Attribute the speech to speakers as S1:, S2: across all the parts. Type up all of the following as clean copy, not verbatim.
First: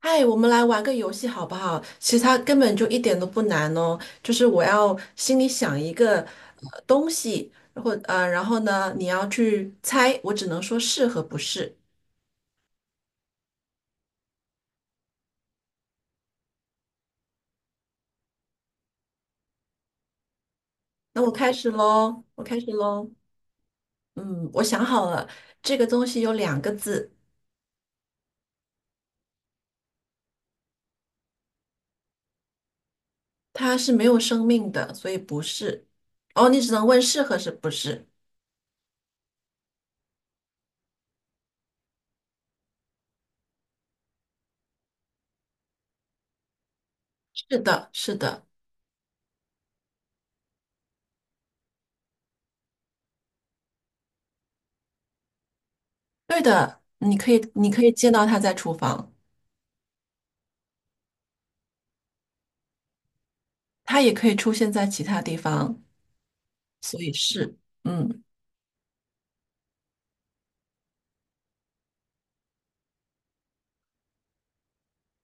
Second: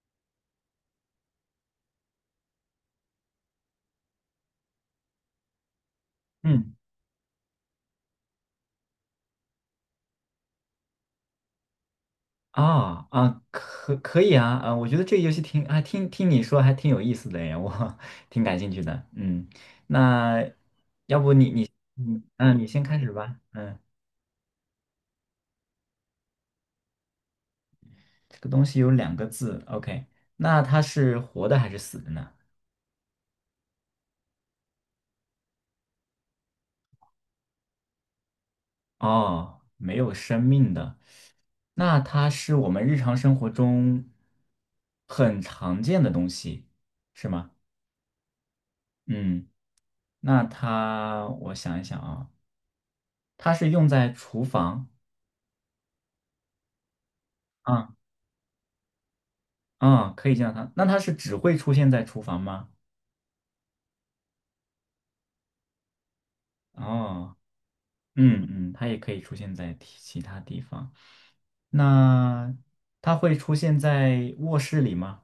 S1: 嗨，我们来玩个游戏好不好？其实它根本就一点都不难哦，就是我要心里想一个
S2: 嗯
S1: 东西，然后然后呢，你要去猜，我只能说是和不是。
S2: 啊，可以啊，我觉得这个游戏挺啊听你说还挺有意思的耶，我 挺感兴趣的。嗯，那要
S1: 那我
S2: 不你
S1: 开始
S2: 你你
S1: 喽，
S2: 你先开始吧。嗯，
S1: 嗯，我想好了，这个东西有两个字，
S2: 这个东西有两个字，OK，那它是活的还是死的呢？
S1: 它是没有生命的，所以不是。哦，你只能问是和是不是？
S2: 哦，没有生命的，那它是我们日常生活中很常见的东西，是吗？
S1: 是的，
S2: 嗯，那它我想一想啊，它是用在厨房。
S1: 对的。你可以，你可
S2: 啊
S1: 以见到它在厨房，
S2: 啊，可以见到它。那它是只会出现在厨房吗？
S1: 它也可以出现在其他地方。所以
S2: 哦，
S1: 是，嗯，
S2: 嗯嗯，它也可以出现在其他地方。那它会出现在卧室里吗？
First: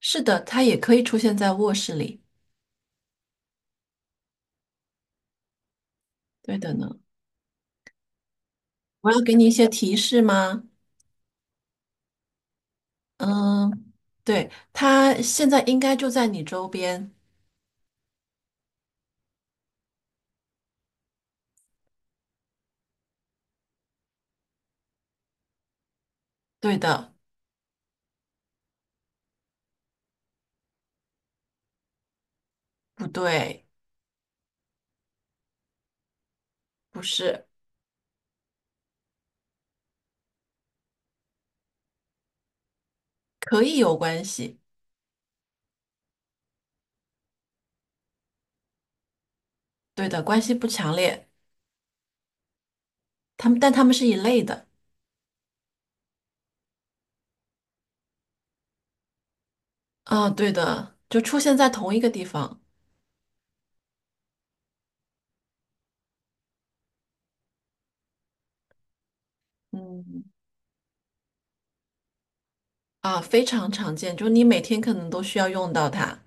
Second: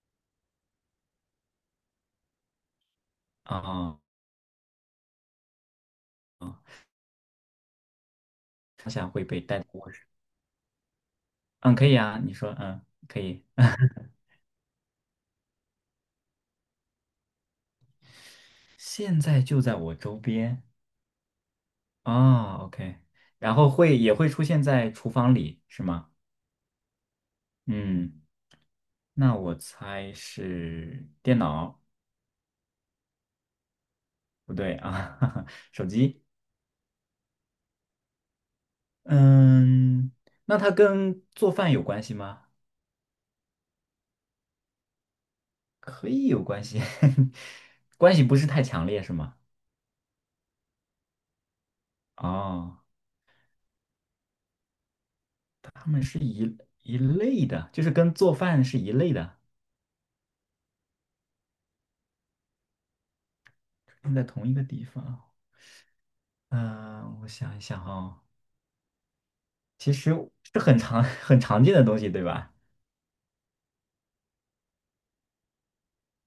S1: 是的，它也可以出现在卧室里。
S2: 啊
S1: 对
S2: 啊，
S1: 的呢，
S2: 它想
S1: 我要
S2: 会
S1: 给
S2: 被
S1: 你一
S2: 带到
S1: 些
S2: 卧
S1: 提
S2: 室。
S1: 示吗？
S2: 嗯，可以啊，你说，嗯，可以。
S1: 嗯，对，它现在应该就在你周边。
S2: 现在就在我周边啊，OK。然后会也会出现在厨房里，是吗？
S1: 对的，
S2: 嗯，那我猜是电脑，
S1: 不对，
S2: 不对啊，手机。
S1: 不是，
S2: 嗯，那它跟做饭有关系吗？
S1: 可以有关系。
S2: 可以有关系，关系不是太强烈，是吗？
S1: 对的，关系不强烈，
S2: 哦，
S1: 但它们是一类的。
S2: 它们是一类的，就是跟做饭是一类的，
S1: 啊，对的，就出现在同一个地方。
S2: 用在同一个地方。嗯，我想一想哦，其实
S1: 嗯，
S2: 是很常 很常见的东西，对吧？
S1: 啊，非常常见，就你每天可能都需要用到它，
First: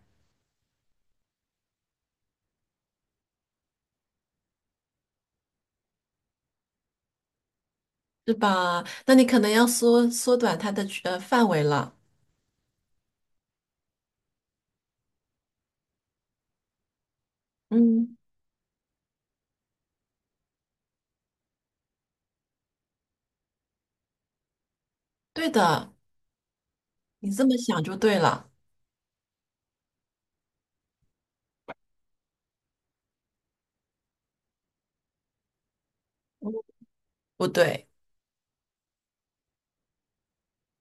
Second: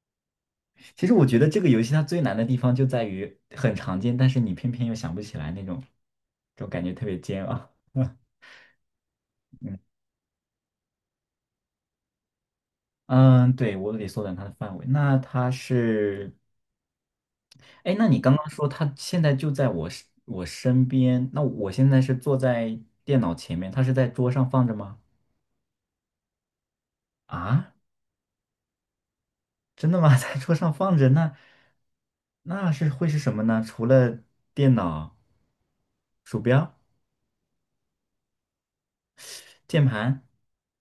S2: 其实我觉得这个游戏它最难的地方就在于很常见，但是你偏偏又想不起来那种，这种感觉特别煎熬。嗯，
S1: 是吧？那你可能要缩短它的范围了。
S2: 嗯，对，我得缩短它的范围。那它是哎，那
S1: 嗯。
S2: 你刚刚说他现在就在我身边，那我现在是坐在电脑前面，他是在桌上放着吗？
S1: 对的，你这么
S2: 啊，
S1: 想就对了。
S2: 真的吗？在桌上放着，那那是会是什么呢？除了电脑、鼠标、
S1: 不对，
S2: 键盘，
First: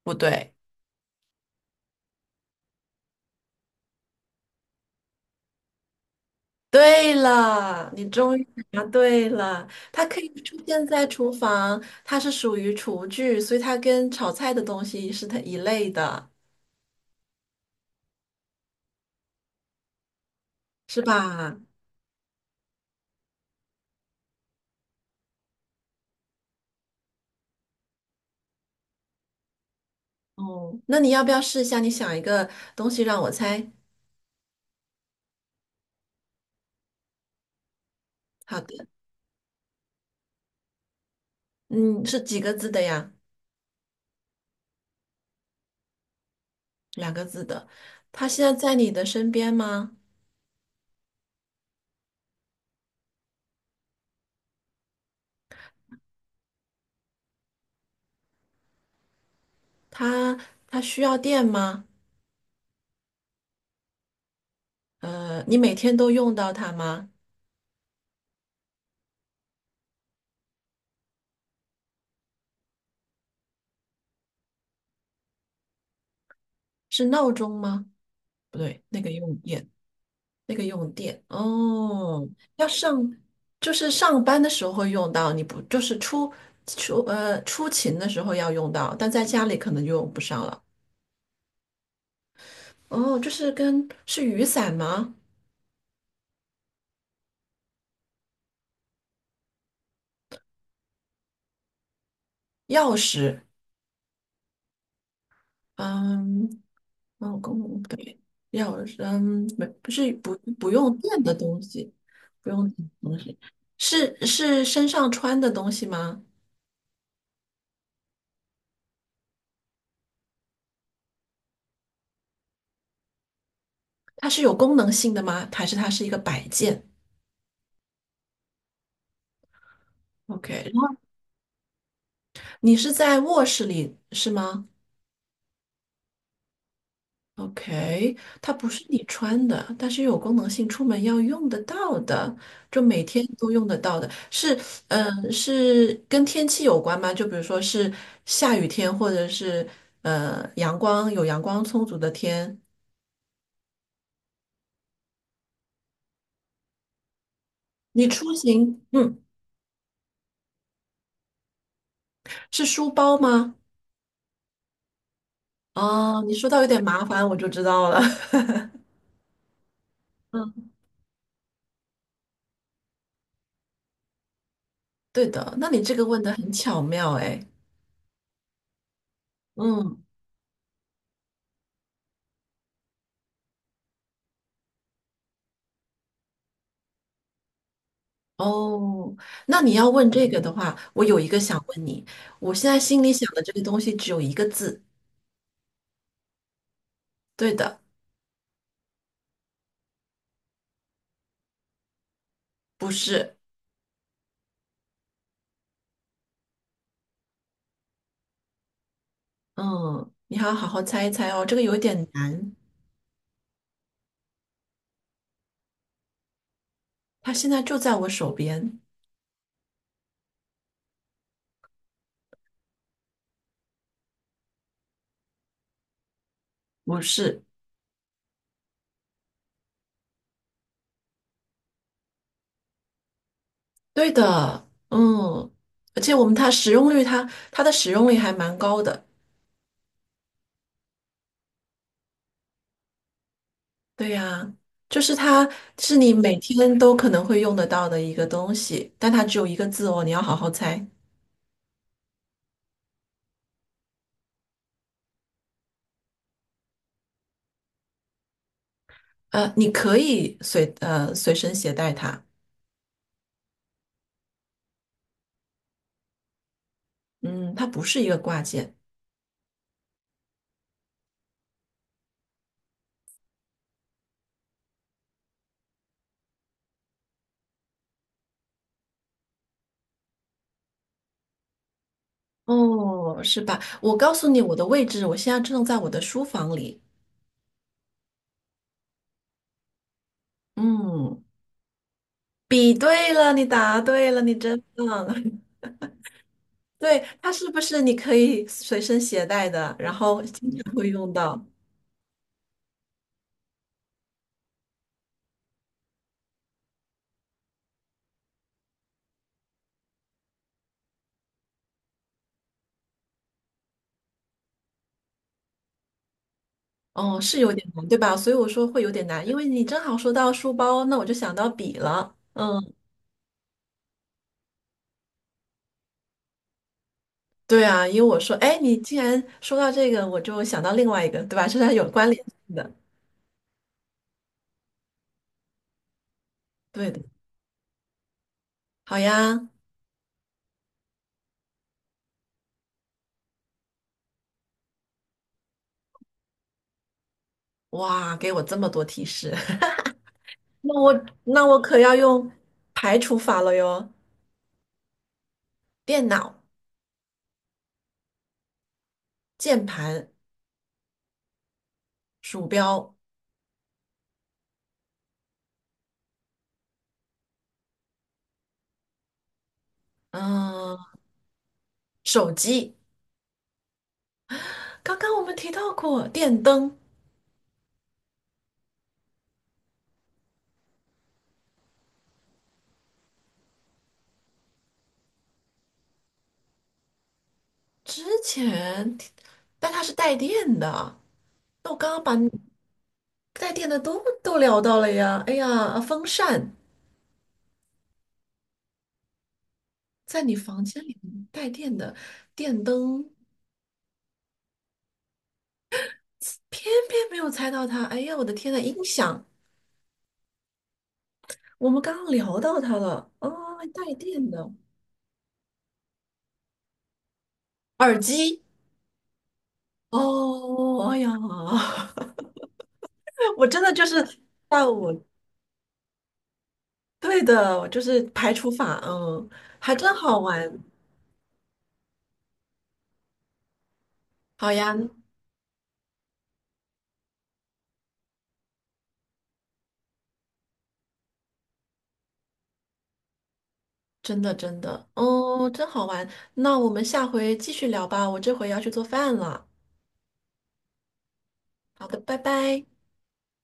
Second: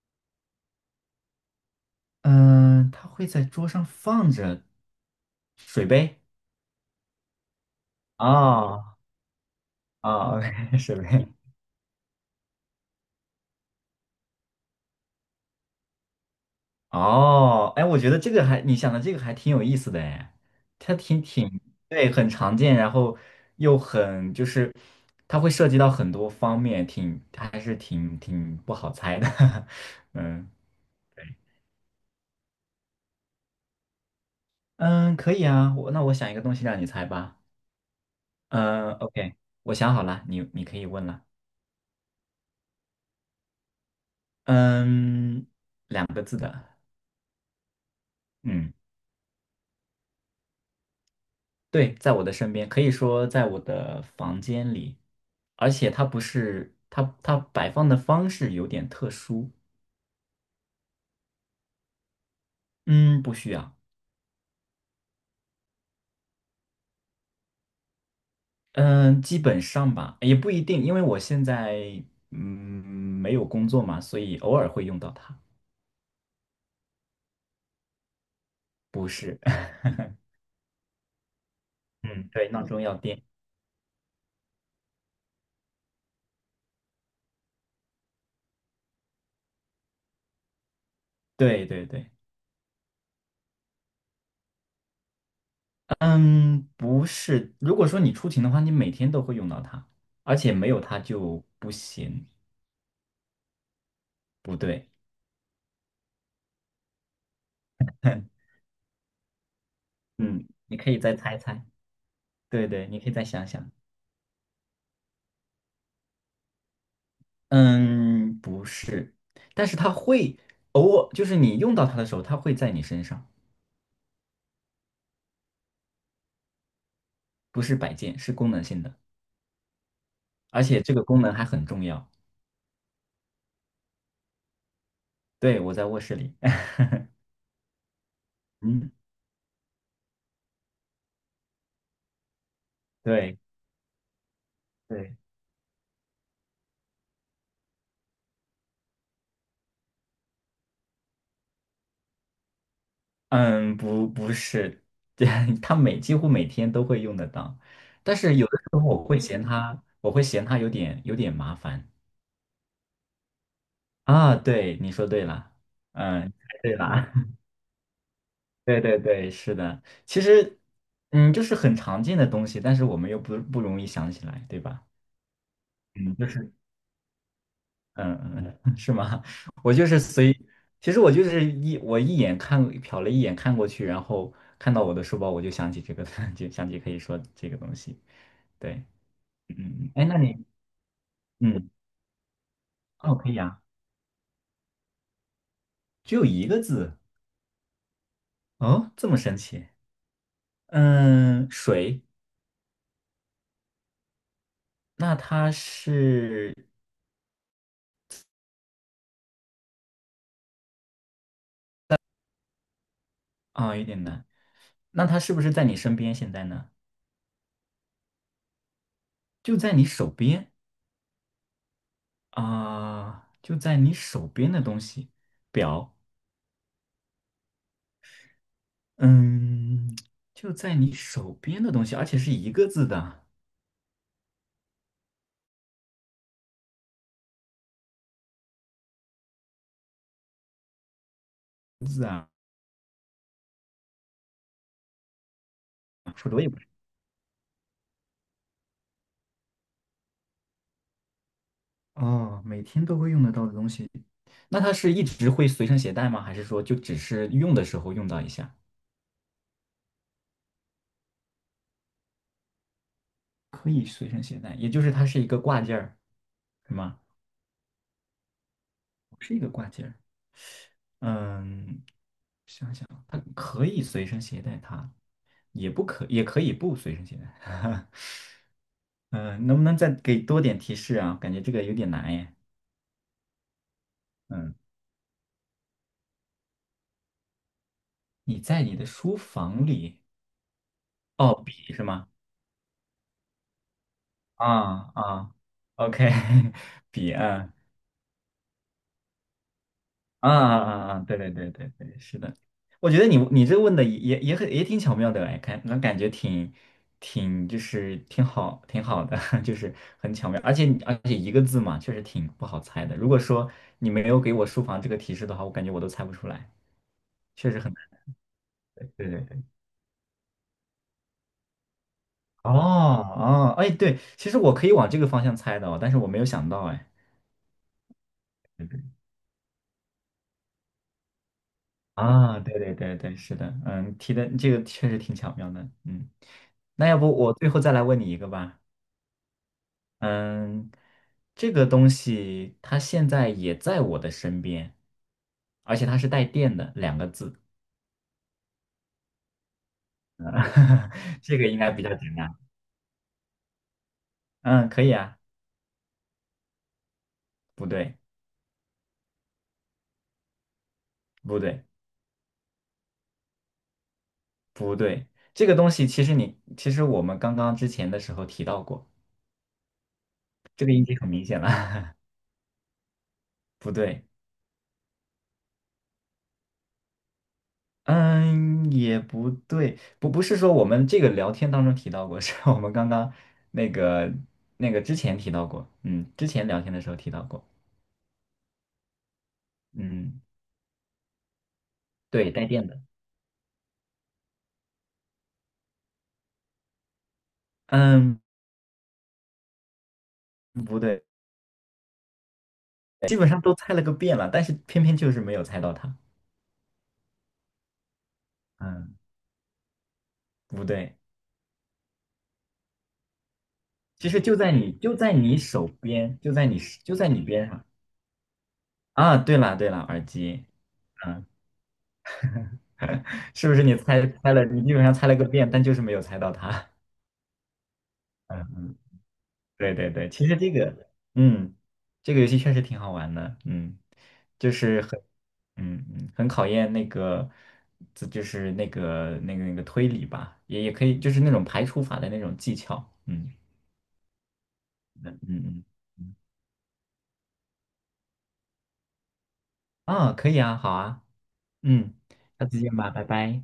S1: 不对，
S2: 嗯、他会在桌上放着水杯。
S1: 对了，你终于答
S2: 哦，
S1: 对了。它可以
S2: 哦
S1: 出
S2: ，OK，
S1: 现
S2: 水
S1: 在
S2: 杯，
S1: 厨房，它是属于厨具，所以它跟炒菜的东西是它一类的，
S2: 哦，哎，我觉得这个还，你想的这个还挺有意思的哎，它
S1: 是
S2: 挺
S1: 吧？
S2: 挺，对，很常见，然后又很就是，它会涉及到很多方面，挺，它还是挺不好猜的，嗯
S1: 哦，那你要不要试一下？你想一个东西让我猜。
S2: 嗯，可以啊，我想一个东西让你猜吧，
S1: 好的，
S2: 嗯，OK，我想好了，你可以问了，
S1: 嗯，是几个字的呀？
S2: 嗯，两个字的，
S1: 两个字的。它现在
S2: 嗯，
S1: 在你的身边吗？
S2: 对，在我的身边，可以说在我的房间里，而且它不是它摆放的方式有点特殊，
S1: 它它需要电吗？
S2: 嗯，不需要，
S1: 你每天都用到它吗？
S2: 嗯，基本上吧，也不一定，因为我现在嗯没有工作嘛，所以偶尔会用到它，
S1: 是闹钟吗？不对，那
S2: 不
S1: 个用
S2: 是，
S1: 电，那个用电哦，
S2: 嗯，对，闹
S1: 要
S2: 钟要
S1: 上
S2: 电。
S1: 就是上班的时候会用到，你不就是出勤的时候要用到，但在家里可能就用不上了。
S2: 对对对，
S1: 哦，就是跟是雨伞吗？
S2: 嗯，不是，如果说你出勤的话，你每天都会用到它，而且没有它就不行，
S1: 钥匙，
S2: 不对，
S1: 嗯，哦，公对，钥匙，嗯，不是不
S2: 嗯，
S1: 不
S2: 你可
S1: 用
S2: 以再
S1: 电的
S2: 猜
S1: 东
S2: 猜，
S1: 西，不
S2: 对
S1: 用电
S2: 对，你
S1: 的
S2: 可以
S1: 东
S2: 再
S1: 西，
S2: 想想。
S1: 是身上穿的东西吗？
S2: 嗯，不是，但是它会偶尔，就是你用到它的时候，它会在你身上，
S1: 它是有功能性的吗？还是它是一个摆件
S2: 不是摆件，是功能性的，而
S1: ？OK，
S2: 且这个功能还很重要。
S1: 你是在卧室里是吗
S2: 对，我在卧室里，
S1: ？OK，它不是
S2: 嗯，
S1: 你穿的，但是有功能性，出门要用得到的，就每天
S2: 对
S1: 都用得到的。是，
S2: 对，
S1: 嗯、是跟天气有关吗？就比如说是下雨天，或者是阳光充足的天。
S2: 嗯，不是，对，它每几乎每天都会用得到，
S1: 你
S2: 但
S1: 出
S2: 是有的时
S1: 行，
S2: 候我会
S1: 嗯，
S2: 嫌它，我会嫌它有点麻烦
S1: 是书包吗？
S2: 啊。对，你说对了，
S1: 哦，
S2: 嗯，
S1: 你
S2: 猜
S1: 说到有
S2: 对
S1: 点麻
S2: 了，
S1: 烦，我就知道了。
S2: 对对对，是的，其
S1: 嗯，
S2: 实，嗯，就是很常见的东西，但是我们又不容易想起来，对吧？
S1: 对的，那你这个
S2: 嗯，
S1: 问
S2: 就
S1: 的
S2: 是，
S1: 很巧妙，哎，
S2: 嗯嗯，嗯 是吗？我就是
S1: 嗯。
S2: 随，其实我就是一眼看瞟了一眼看过去，然后看到我的书包，我就想起这个，就想起可以说这个东西。对，
S1: 哦，
S2: 嗯，
S1: 那你要
S2: 嗯，哎，
S1: 问
S2: 那
S1: 这个
S2: 你，
S1: 的话，我有一个想
S2: 嗯，
S1: 问你，我现在心里
S2: 哦，
S1: 想
S2: 可以
S1: 的这
S2: 啊，
S1: 个东西只有一个字，
S2: 只有一个字，
S1: 对的，
S2: 哦，这么神奇，嗯，水，
S1: 不是，
S2: 那它是
S1: 嗯，你还要好好猜一猜哦，这个有点难，
S2: 啊，有点难，那它是不是在你身边现在呢？
S1: 它现在就在我手边，
S2: 就在你手边啊，就在你手边的东西，表，
S1: 不是，
S2: 嗯，就在你手边的东西，而且是一个字的
S1: 对的，嗯，而且我们它使用率它，它的使用率还蛮高的，
S2: 字啊，
S1: 对呀，就是你
S2: 否
S1: 每
S2: 则我也不知
S1: 天都可能会用得到的一个东西，但它只有一个字哦，你要好好猜，
S2: 道哦，每天都会用得到的东西，那它是一直会随身携带吗？还是说就只是用的时候用到一下，
S1: 你可以随身携带它。
S2: 可以随身携带，也就是它是一个挂件儿，是吗？
S1: 嗯，它不是一个挂件，
S2: 是一个挂件儿，嗯，想想，它可以随身携带它，也可以不随身携带。嗯，能不能再给多点提示啊？感觉这个有点难耶。
S1: 哦，是吧？我告诉你我
S2: 嗯，
S1: 的位置，我现在正在我的书房里。
S2: 你在你的书房里，
S1: 嗯，
S2: 哦，笔是吗？
S1: 比对了，你答对了，你真
S2: 啊
S1: 棒。
S2: 啊 ，OK，
S1: 对，
S2: 笔
S1: 它是
S2: 啊
S1: 不是你可以随身携带的，然后
S2: 啊
S1: 经
S2: 啊
S1: 常会
S2: 啊！啊
S1: 用
S2: 对对
S1: 到？
S2: 对对对，是的。我觉得你这问的也很也挺巧妙的哎，看那感觉挺挺好的，就是很巧妙，而且一个字嘛，确实挺不好猜的。如果说你没有给我书房这个提示的话，我感觉我都猜不出来，
S1: 哦，是
S2: 确
S1: 有
S2: 实
S1: 点
S2: 很
S1: 难，对
S2: 难。
S1: 吧？所以我说会
S2: 对
S1: 有点难，因
S2: 对。
S1: 为你正好说到书包，那我就想到笔了。嗯，
S2: 哦哦，哎，对，其实我可以往这个方向猜的哦，但是我没有想到，哎，
S1: 对啊，因为我说，哎，
S2: 对
S1: 你
S2: 对
S1: 既然说到这个，我就想到另外一个，对吧？这是有关联
S2: 啊，
S1: 性
S2: 对
S1: 的。
S2: 对对对，是的，嗯，提的这个确实挺巧妙的，嗯，那
S1: 对
S2: 要
S1: 的，
S2: 不我最后再来问你一个吧，
S1: 好呀，
S2: 嗯，这个东西它现在也在我的身边，而且它是带电的两个字，
S1: 哇，给我这么多提示。那我
S2: 这
S1: 那
S2: 个应
S1: 我
S2: 该
S1: 可
S2: 比
S1: 要
S2: 较简单，
S1: 用排除法了哟，
S2: 嗯，可以啊，
S1: 电脑、
S2: 不对，
S1: 键盘、
S2: 不对，
S1: 鼠标，
S2: 不对，这个东西其实我们刚刚之前的时候提到过，这个已
S1: 嗯、
S2: 经很明显了。
S1: 手机。
S2: 不对，
S1: 刚刚我们提到过电灯，
S2: 嗯，也不对，不是说我们这个聊天当中提到过，是我们刚刚那个那个之前提到过，嗯，之前聊天的时候提到过，
S1: 之前提但它是带
S2: 嗯，
S1: 电的。那我刚刚把你
S2: 对，带电的，
S1: 带电的都聊到了呀。哎呀，风扇
S2: 嗯，
S1: 在你房
S2: 不
S1: 间里
S2: 对，
S1: 面带电的电灯，
S2: 基本上都猜了个遍了，但是偏偏就是没有猜到它，
S1: 偏偏没有猜到它。哎呀，我的天呐，音
S2: 嗯，
S1: 响，
S2: 不对，
S1: 我们刚刚聊到它了啊，带
S2: 其实
S1: 电
S2: 就
S1: 的
S2: 在你手边，就在你边上
S1: 耳机。
S2: 啊，对了对了，
S1: 哦，
S2: 耳机，
S1: 哦哎呀，
S2: 嗯，
S1: 我
S2: 是不
S1: 真
S2: 是
S1: 的
S2: 你
S1: 就是
S2: 猜了，你
S1: 在
S2: 基本上
S1: 我
S2: 猜了个遍，但就是没有猜到它，
S1: 对的，就是 排
S2: 嗯
S1: 除
S2: 嗯
S1: 法，嗯，还
S2: 对对
S1: 真
S2: 对，
S1: 好
S2: 其实
S1: 玩，
S2: 这个，嗯，这个游戏确实挺好玩的，嗯，
S1: 好
S2: 就
S1: 呀，
S2: 是很，嗯嗯，很考验那个，这就是那个推理吧，也也可以，就是那种排除法的那种技巧，嗯
S1: 真的，
S2: 嗯
S1: 哦，
S2: 嗯，
S1: 真好玩。
S2: 嗯
S1: 那我们下回继续聊吧，我这回要去做饭了。
S2: 啊，可以啊，好啊，
S1: 好
S2: 嗯，
S1: 的，拜
S2: 下次
S1: 拜。
S2: 见吧，拜拜。